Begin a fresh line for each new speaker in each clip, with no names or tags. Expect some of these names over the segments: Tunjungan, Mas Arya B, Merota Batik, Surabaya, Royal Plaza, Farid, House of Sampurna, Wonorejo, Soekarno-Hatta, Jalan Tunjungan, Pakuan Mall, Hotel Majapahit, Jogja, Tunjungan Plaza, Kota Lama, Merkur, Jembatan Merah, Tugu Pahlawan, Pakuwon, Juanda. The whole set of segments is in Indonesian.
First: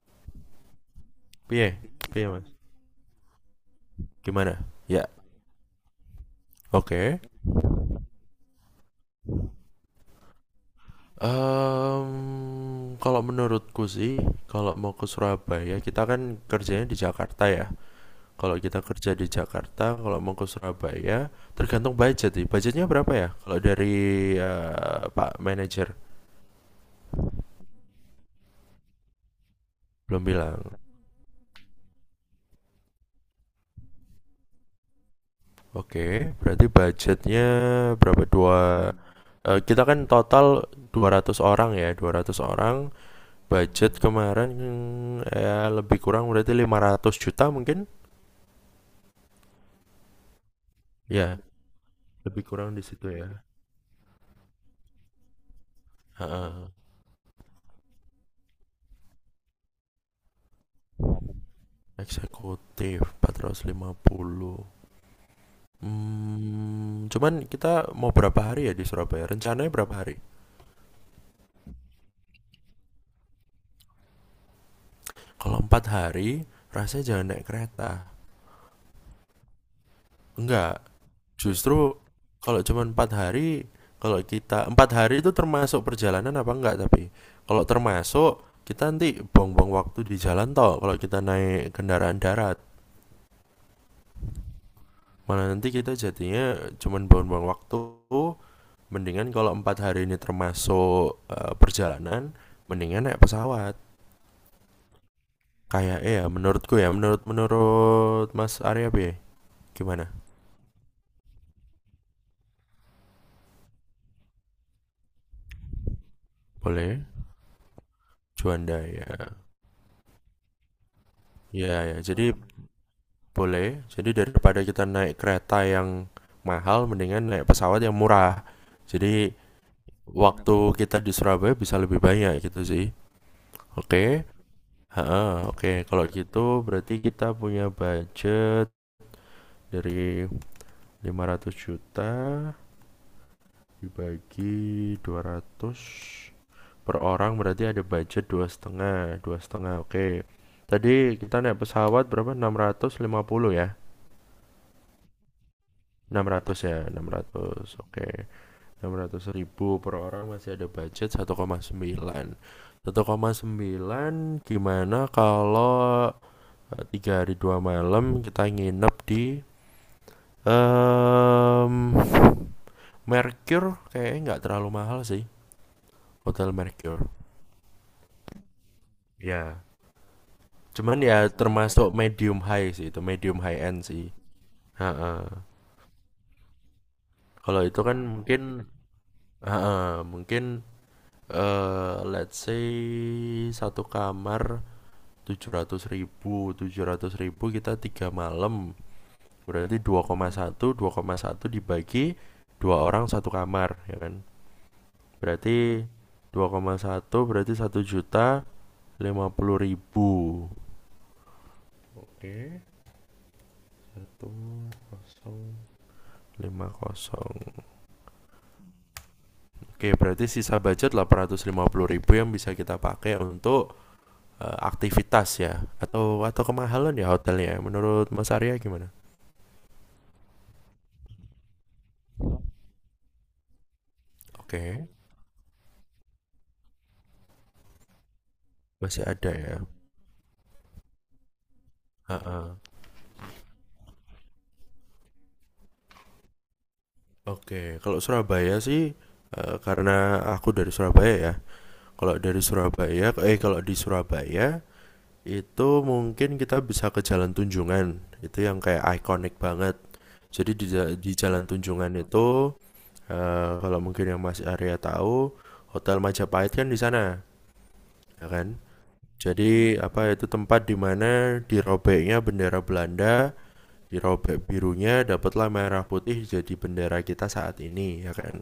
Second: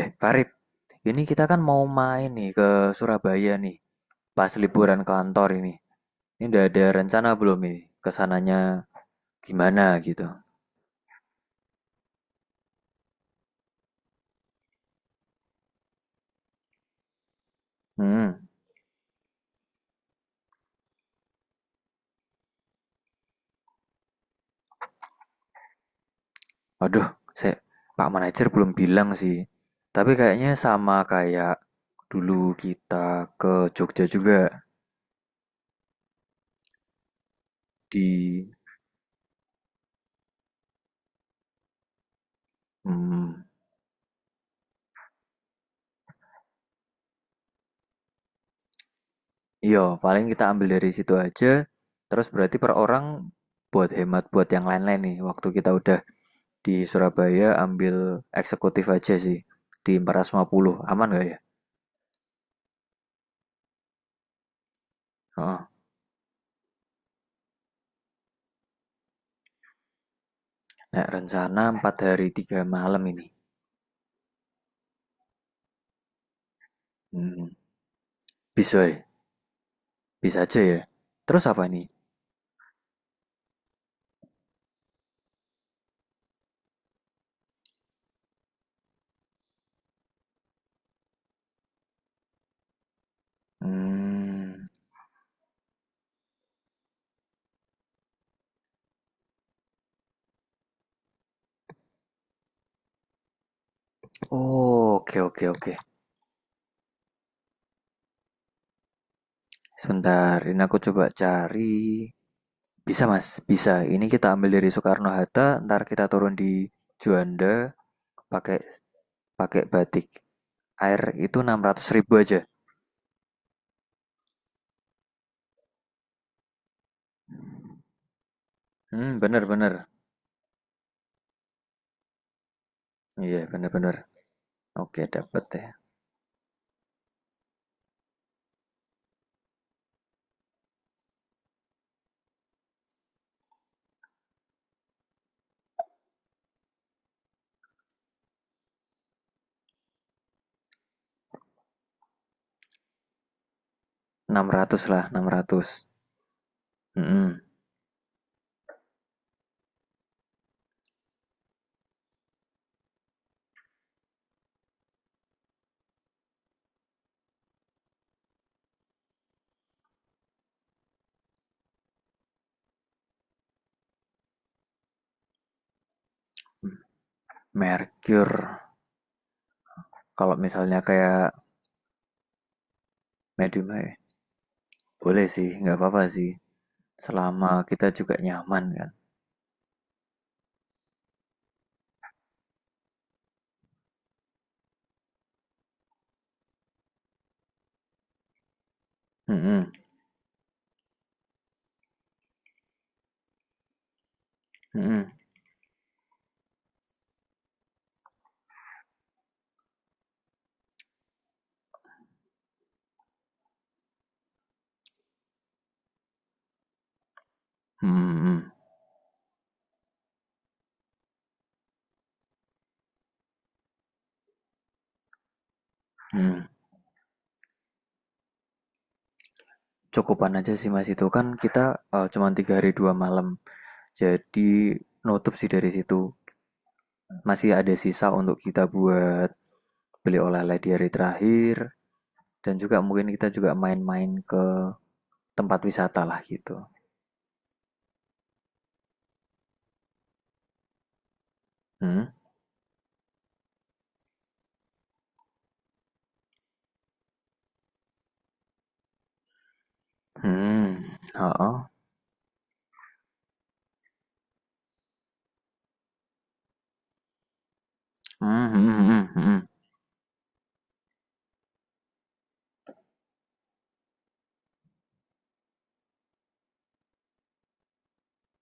Eh, Farid, ini kita kan
Piye?
mau main
Piye, Mas?
nih ke Surabaya nih, pas
Gimana?
liburan
Ya,
kantor ini. Ini udah ada
oke.
rencana belum ini? Kesananya gimana gitu?
Em, kalau menurutku sih, kalau mau ke Surabaya, kita kan kerjanya di Jakarta ya.
Hmm,
Kalau kita kerja di Jakarta, kalau mau ke Surabaya, tergantung budget sih. Budgetnya berapa ya? Kalau dari Pak Manager
aduh, saya, Pak Manajer belum bilang sih. Tapi
belum
kayaknya
bilang.
sama kayak dulu kita ke Jogja juga
Oke, berarti budgetnya berapa?
di,
Dua. Kita kan total 200 orang ya, 200 orang.
hmm,
Budget kemarin ya lebih kurang berarti 500 juta mungkin,
iya, paling kita ambil dari situ
ya
aja. Terus
lebih
berarti per
kurang di
orang
situ ya.
buat hemat buat yang lain-lain nih. Waktu kita udah
Heeh.
di Surabaya ambil eksekutif aja sih, di 450. Aman gak ya?
Eksekutif 450.
Oh.
Cuman kita mau berapa hari ya di Surabaya, rencananya berapa hari?
Nah, rencana 4 hari 3 malam ini.
Kalau empat hari rasanya jangan naik
Hmm,
kereta.
bisa ya? Bisa aja
Enggak.
ya? Terus apa
Justru
nih?
kalau cuma empat hari, kalau kita empat hari itu termasuk perjalanan apa enggak? Tapi kalau termasuk, kita nanti buang-buang waktu di jalan toh. Kalau kita naik kendaraan darat,
Hmm,
malah nanti kita jadinya cuma buang-buang waktu. Mendingan kalau empat hari ini termasuk perjalanan, mendingan naik pesawat.
oh, oke oke oke.
Kayak ya menurutku ya, menurut menurut Mas Arya B, gimana?
Sebentar, ini aku coba cari. Bisa mas, bisa. Ini kita ambil dari Soekarno-Hatta, ntar kita turun di
Boleh?
Juanda, pakai
Juanda ya.
pakai batik. Air itu enam
Ya
ratus
ya,
ribu
jadi
aja.
boleh. Jadi daripada kita naik kereta yang mahal, mendingan naik pesawat yang murah.
Hmm,
Jadi
bener bener.
waktu kita di Surabaya bisa lebih banyak gitu sih.
Iya, bener bener.
Oke.
Oke,
Heeh,
dapat ya.
oke. Kalau gitu berarti kita punya budget dari 500 juta dibagi 200 per orang, berarti ada budget dua setengah, dua setengah. Oke. Tadi kita naik pesawat berapa? 650 ya.
600 lah, 600.
600 ya, enam
Mhm.
ratus Oke. 600 ribu per orang, masih ada budget satu satu koma sembilan, satu koma sembilan. Gimana kalau 3 hari 2 malam kita nginep di em Mercure? Kayaknya nggak terlalu mahal sih, hotel Mercure
Merkur.
ya.
Kalau misalnya
Cuman
kayak
ya termasuk medium high sih, itu medium high
medium
end
ya,
sih.
boleh sih, nggak apa-apa sih. Selama
Kalau itu
kita
kan
juga
mungkin
nyaman kan.
ha-ha, mungkin let's say satu kamar 700 ribu, 700 ribu kita 3 malam,
Mhm,
berarti dua dua koma satu, dua koma satu dibagi 2 orang satu kamar ya kan.
mhm,
Berarti dua koma satu berarti 1.050.000. Oke, satu kosong lima kosong.
mhm, mhm,
Oke, berarti sisa budget 850 ribu yang bisa kita pakai untuk aktivitas ya, atau
mhm.
kemahalan ya hotelnya, menurut Mas Arya gimana?
Cukupan aja sih Mas, itu kan kita cuma 3 hari 2 malam. Jadi
Oke.
nutup sih dari situ. Masih ada sisa untuk kita
Masih
buat
ada ya.
beli oleh-oleh di hari terakhir
Ha-ha.
dan juga mungkin kita juga main-main ke tempat wisata lah gitu.
Oke, kalau Surabaya sih, karena aku dari Surabaya ya.
Hmm.
Kalau dari Surabaya, kalau di Surabaya itu mungkin kita bisa ke Jalan Tunjungan. Itu yang kayak ikonik banget. Jadi di
Mhm,
di Jalan
heeh,
Tunjungan itu kalau mungkin yang Mas Arya tahu, Hotel Majapahit kan di sana, ya kan?
hmm, hmm, hmm,
Jadi apa itu tempat di mana dirobeknya bendera Belanda, dirobek birunya, dapatlah merah putih jadi bendera kita saat ini, ya kan?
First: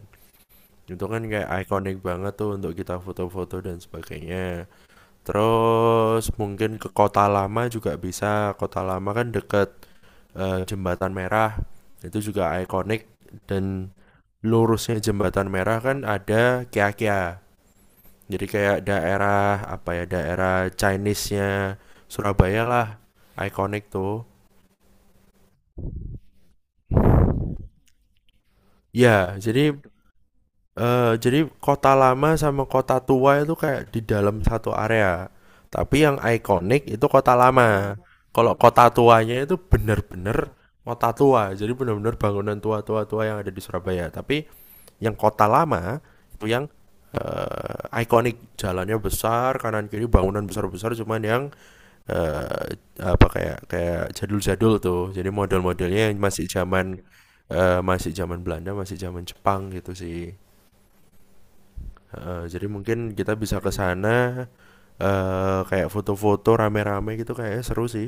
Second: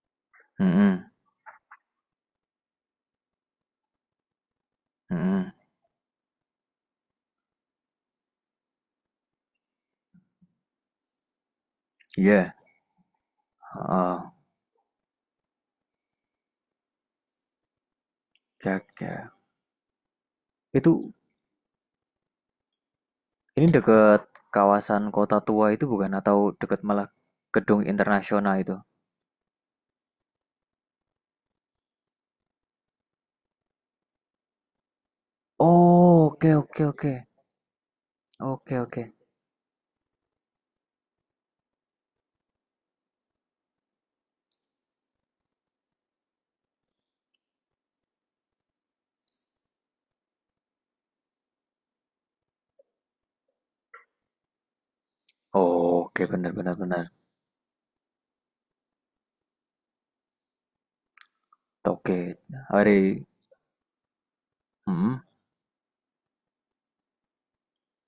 hmm, hmm,
Itu kan kayak ikonik banget tuh untuk kita foto-foto dan sebagainya.
mhm,
Terus mungkin ke Kota Lama juga bisa. Kota Lama kan deket Jembatan Merah. Itu juga
iya,
ikonik dan
heeh,
lurusnya Jembatan Merah kan ada Kia-Kia. Jadi kayak
Jogja.
daerah apa ya, daerah
Itu
Chinese-nya Surabaya lah.
ini
Ikonik
dekat
tuh.
kawasan kota tua itu bukan, atau dekat malah gedung internasional itu?
Ya, jadi kota lama sama kota tua itu kayak di dalam satu area. Tapi yang
Oh, oke oke
ikonik itu
oke,
kota lama. Kalau
oke
kota
oke.
tuanya itu bener-bener kota tua. Jadi bener-bener bangunan tua-tua-tua yang ada di Surabaya. Tapi yang kota lama itu yang ikonik, jalannya besar, kanan kiri bangunan besar-besar. Cuman yang eh, apa, kayak kayak jadul-jadul tuh. Jadi model-modelnya yang
Oke,
masih
benar-benar,
zaman
benar, benar.
eh, masih zaman Belanda, masih zaman Jepang gitu sih.
Oke.
Heeh, jadi
Hari
mungkin kita bisa ke sana
hmm,
kayak foto-foto rame-rame gitu kayaknya seru sih.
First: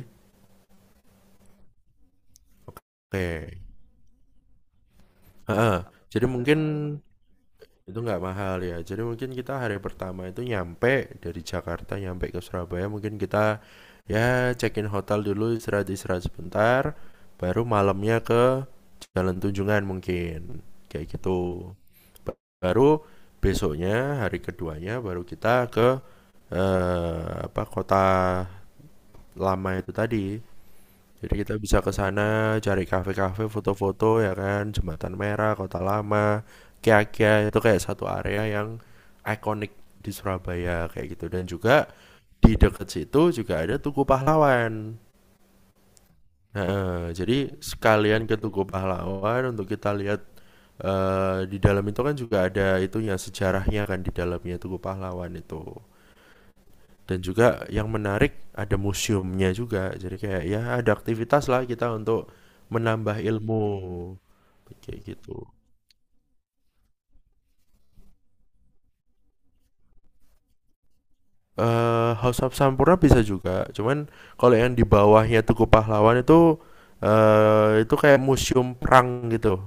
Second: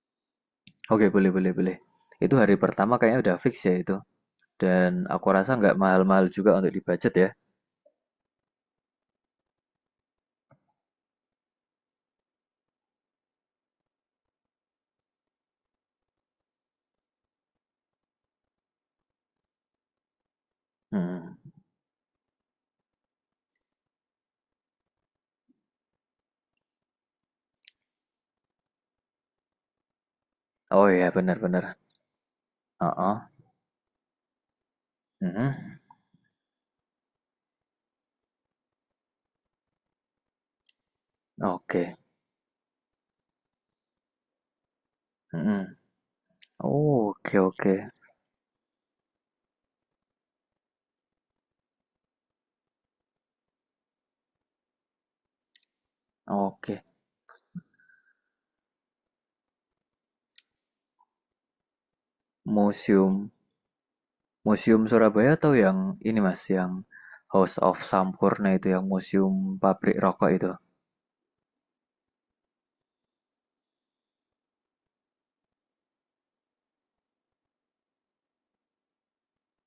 oke boleh boleh boleh. Itu hari pertama kayaknya udah fix
Oke.
ya itu, dan aku rasa nggak
Heeh.
mahal-mahal
Jadi
juga
mungkin
untuk di-budget ya?
itu nggak mahal ya. Jadi mungkin kita hari pertama itu nyampe dari Jakarta nyampe ke Surabaya, mungkin kita ya check-in hotel dulu istirahat-istirahat sebentar, baru malamnya ke Jalan Tunjungan mungkin. Kayak
Hmm,
gitu. Baru besoknya hari keduanya baru kita ke apa, kota lama itu tadi.
oh iya
Jadi kita
benar-benar,
bisa ke sana cari
heeh,
kafe-kafe, foto-foto ya kan, Jembatan Merah, Kota
mhm.
Lama, Kia-kia itu kayak satu area yang ikonik di Surabaya kayak gitu, dan juga
Oke,
di dekat situ juga ada Tugu Pahlawan.
mhm. Oh,
Nah,
oke
jadi
oke.
sekalian ke Tugu Pahlawan untuk kita lihat di dalam itu kan juga ada itunya sejarahnya kan, di dalamnya Tugu Pahlawan itu.
Oke.
Dan juga yang menarik ada museumnya juga, jadi kayak ya ada aktivitas lah kita untuk menambah
Museum
ilmu
Museum
kayak
Surabaya
gitu.
atau yang ini Mas, yang House of Sampurna itu yang museum pabrik rokok itu?
House of Sampurna bisa juga, cuman kalau yang di bawahnya Tugu Pahlawan itu itu kayak museum perang gitu,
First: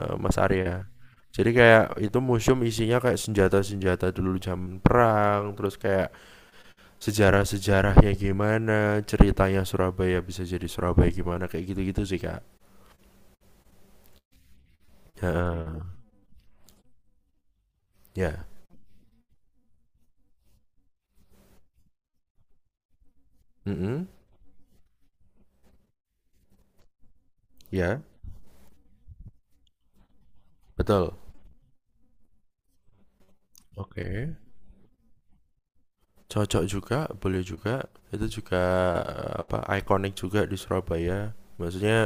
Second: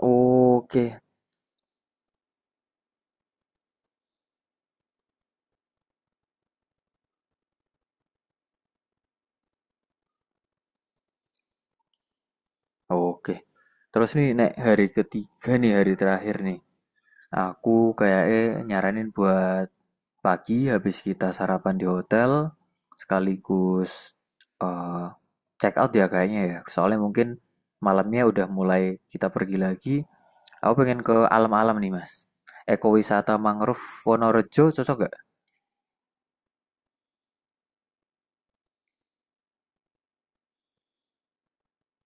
Mas
Oke,
Arya, jadi kayak itu museum isinya kayak senjata-senjata dulu zaman perang, terus kayak sejarah-sejarahnya gimana ceritanya Surabaya bisa jadi Surabaya gimana, kayak gitu-gitu sih kak.
oke. Terus nih, Nek, hari ketiga nih,
Heeh.
hari terakhir nih. Aku
Ya.
kayaknya nyaranin buat pagi habis kita sarapan di hotel,
Mm-mm.
sekaligus eh, check out ya kayaknya ya. Soalnya mungkin
Ya,
malamnya udah mulai kita pergi lagi. Aku pengen
betul.
ke alam-alam nih, Mas. Ekowisata mangrove
Oke.
Wonorejo cocok gak?
Cocok juga, boleh juga. Itu juga apa, ikonik juga di Surabaya. Maksudnya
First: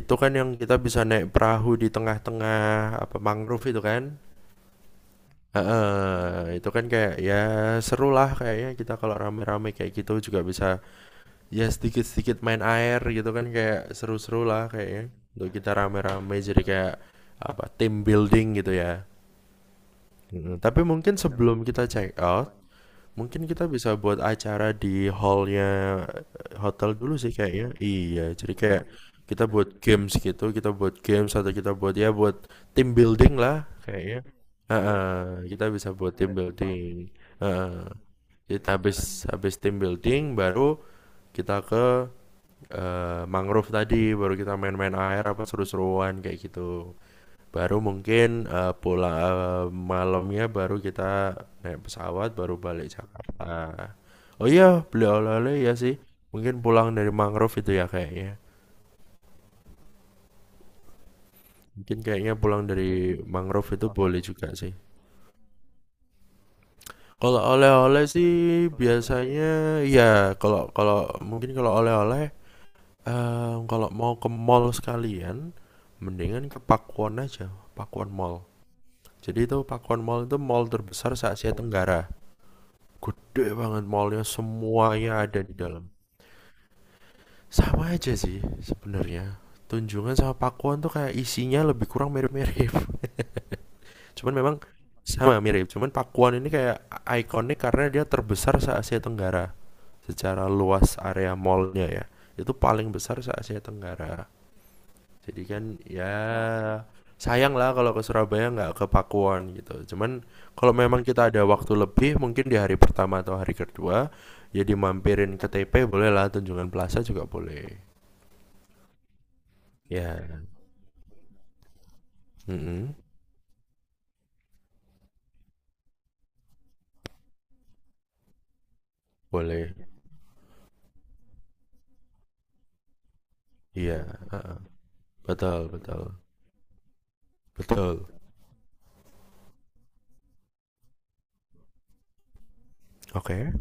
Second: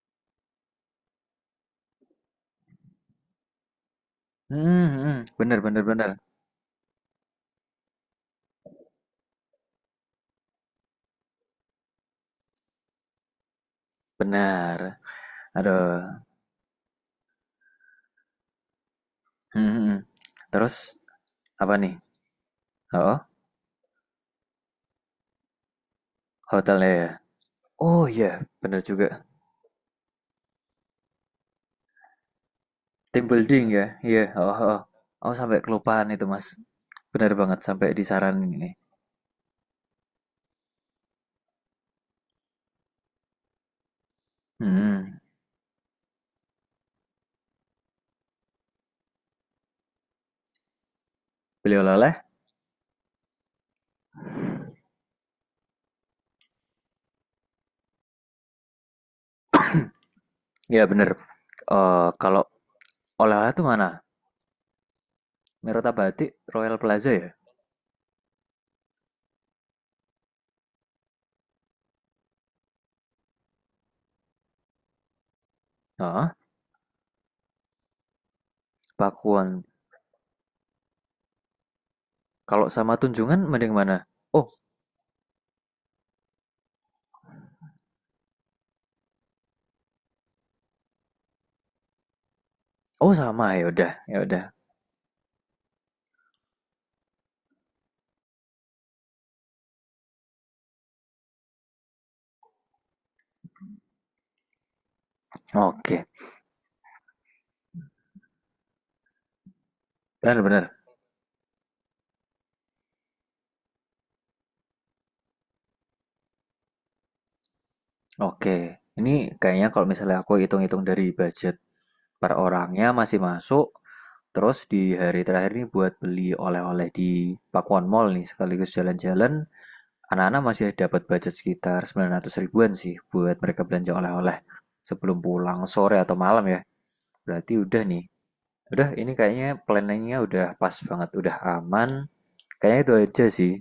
itu kan yang kita bisa naik perahu di tengah-tengah apa mangrove itu kan.
Hmm, hmm, bener, bener, bener.
Heeh, itu kan kayak ya seru lah kayaknya kita kalau rame-rame kayak gitu juga bisa ya sedikit-sedikit main air gitu kan, kayak seru-seru lah
Bener.
kayaknya untuk kita
Aduh.
rame-rame, jadi kayak apa team building gitu ya.
Hmm, hmm, hmm. Terus,
Tapi mungkin sebelum
apa
kita
nih?
check out,
Oh,
mungkin kita bisa buat acara di hallnya
hotelnya
hotel
ya?
dulu sih kayaknya.
Oh
Iya,
iya,
jadi
bener
kayak
juga.
kita buat games gitu, kita buat games atau kita buat ya buat team
Team
building
building
lah
ya?
kayaknya.
Iya, oh, oh. Oh,
Heeh,
sampai
kita bisa
kelupaan
buat
itu,
team
Mas.
building.
Bener banget,
Heeh.
sampai disaranin
Jadi
ini.
habis habis team building baru kita ke mangrove tadi, baru kita
Hmm,
main-main
hmm.
air apa seru-seruan kayak gitu. Baru mungkin, pulang, malamnya baru kita
Beli
naik
oleh-oleh?
pesawat, baru balik Jakarta. Oh iya, beli oleh-oleh ya sih, mungkin pulang dari mangrove itu ya kayaknya.
Ya, bener.
Mungkin
Eh,
kayaknya
kalau
pulang dari
oleh-oleh tuh
mangrove itu
mana?
boleh juga sih.
Merota Batik, Royal Plaza ya?
Kalau oleh-oleh sih biasanya ya, kalau kalau mungkin kalau oleh-oleh, kalau mau ke mall sekalian,
Oh,
mendingan ke Pakuwon aja, Pakuwon Mall. Jadi
Pakuan.
itu Pakuwon Mall itu mall terbesar se-Asia Tenggara.
Kalau sama Tunjungan
Gede
mending
banget
mana?
mallnya,
Oh,
semuanya ada di dalam. Sama aja sih sebenarnya, Tunjungan sama Pakuan tuh kayak isinya lebih kurang mirip-mirip.
oh sama ya udah, ya
Cuman
udah.
memang sama mirip, cuman Pakuan ini kayak ikonik karena dia terbesar se Asia Tenggara, secara luas area mallnya ya, itu paling besar se Asia Tenggara. Jadi kan
Oke.
ya sayang lah kalau ke Surabaya nggak ke Pakuwon gitu. Cuman
Benar-benar.
kalau memang kita ada waktu lebih, mungkin di hari pertama atau hari kedua ya dimampirin ke TP boleh lah, Tunjungan Plaza juga boleh.
Oke. Ini kayaknya kalau misalnya
Ya,
aku hitung-hitung dari budget per orangnya
mm-mm,
masih masuk. Terus di hari terakhir ini buat beli oleh-oleh di Pakuan Mall nih sekaligus jalan-jalan.
boleh.
Anak-anak masih dapat budget sekitar 900 ribuan sih buat mereka belanja
Iya,
oleh-oleh
heeh.
sebelum
Betul,
pulang sore
betul,
atau malam ya. Berarti udah nih.
betul.
Udah, ini kayaknya planningnya udah pas banget, udah aman. Kayaknya itu aja
Oke,
sih.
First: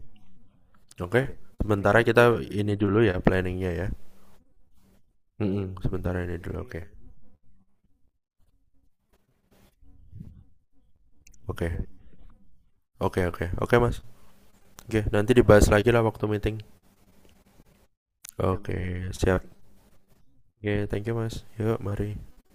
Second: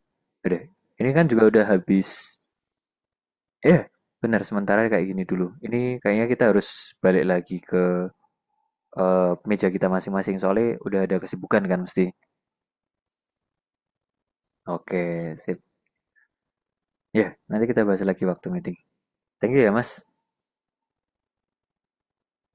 Udah, ini
oke.
kan juga udah
Sementara
habis.
kita ini dulu ya planningnya
Eh,
ya.
benar sementara kayak gini dulu.
Mm-mm,
Ini
sementara
kayaknya
ini
kita
dulu. Oke,
harus balik lagi ke meja kita masing-masing soalnya udah ada kesibukan kan
oke,
mesti.
oke, oke, oke Mas. Oke, nanti
Oke, sip.
dibahas lagi lah waktu meeting.
Ya, nanti kita bahas lagi waktu meeting.
Oke, siap.
Thank you ya, Mas.
Oke, thank you Mas. Yuk, mari.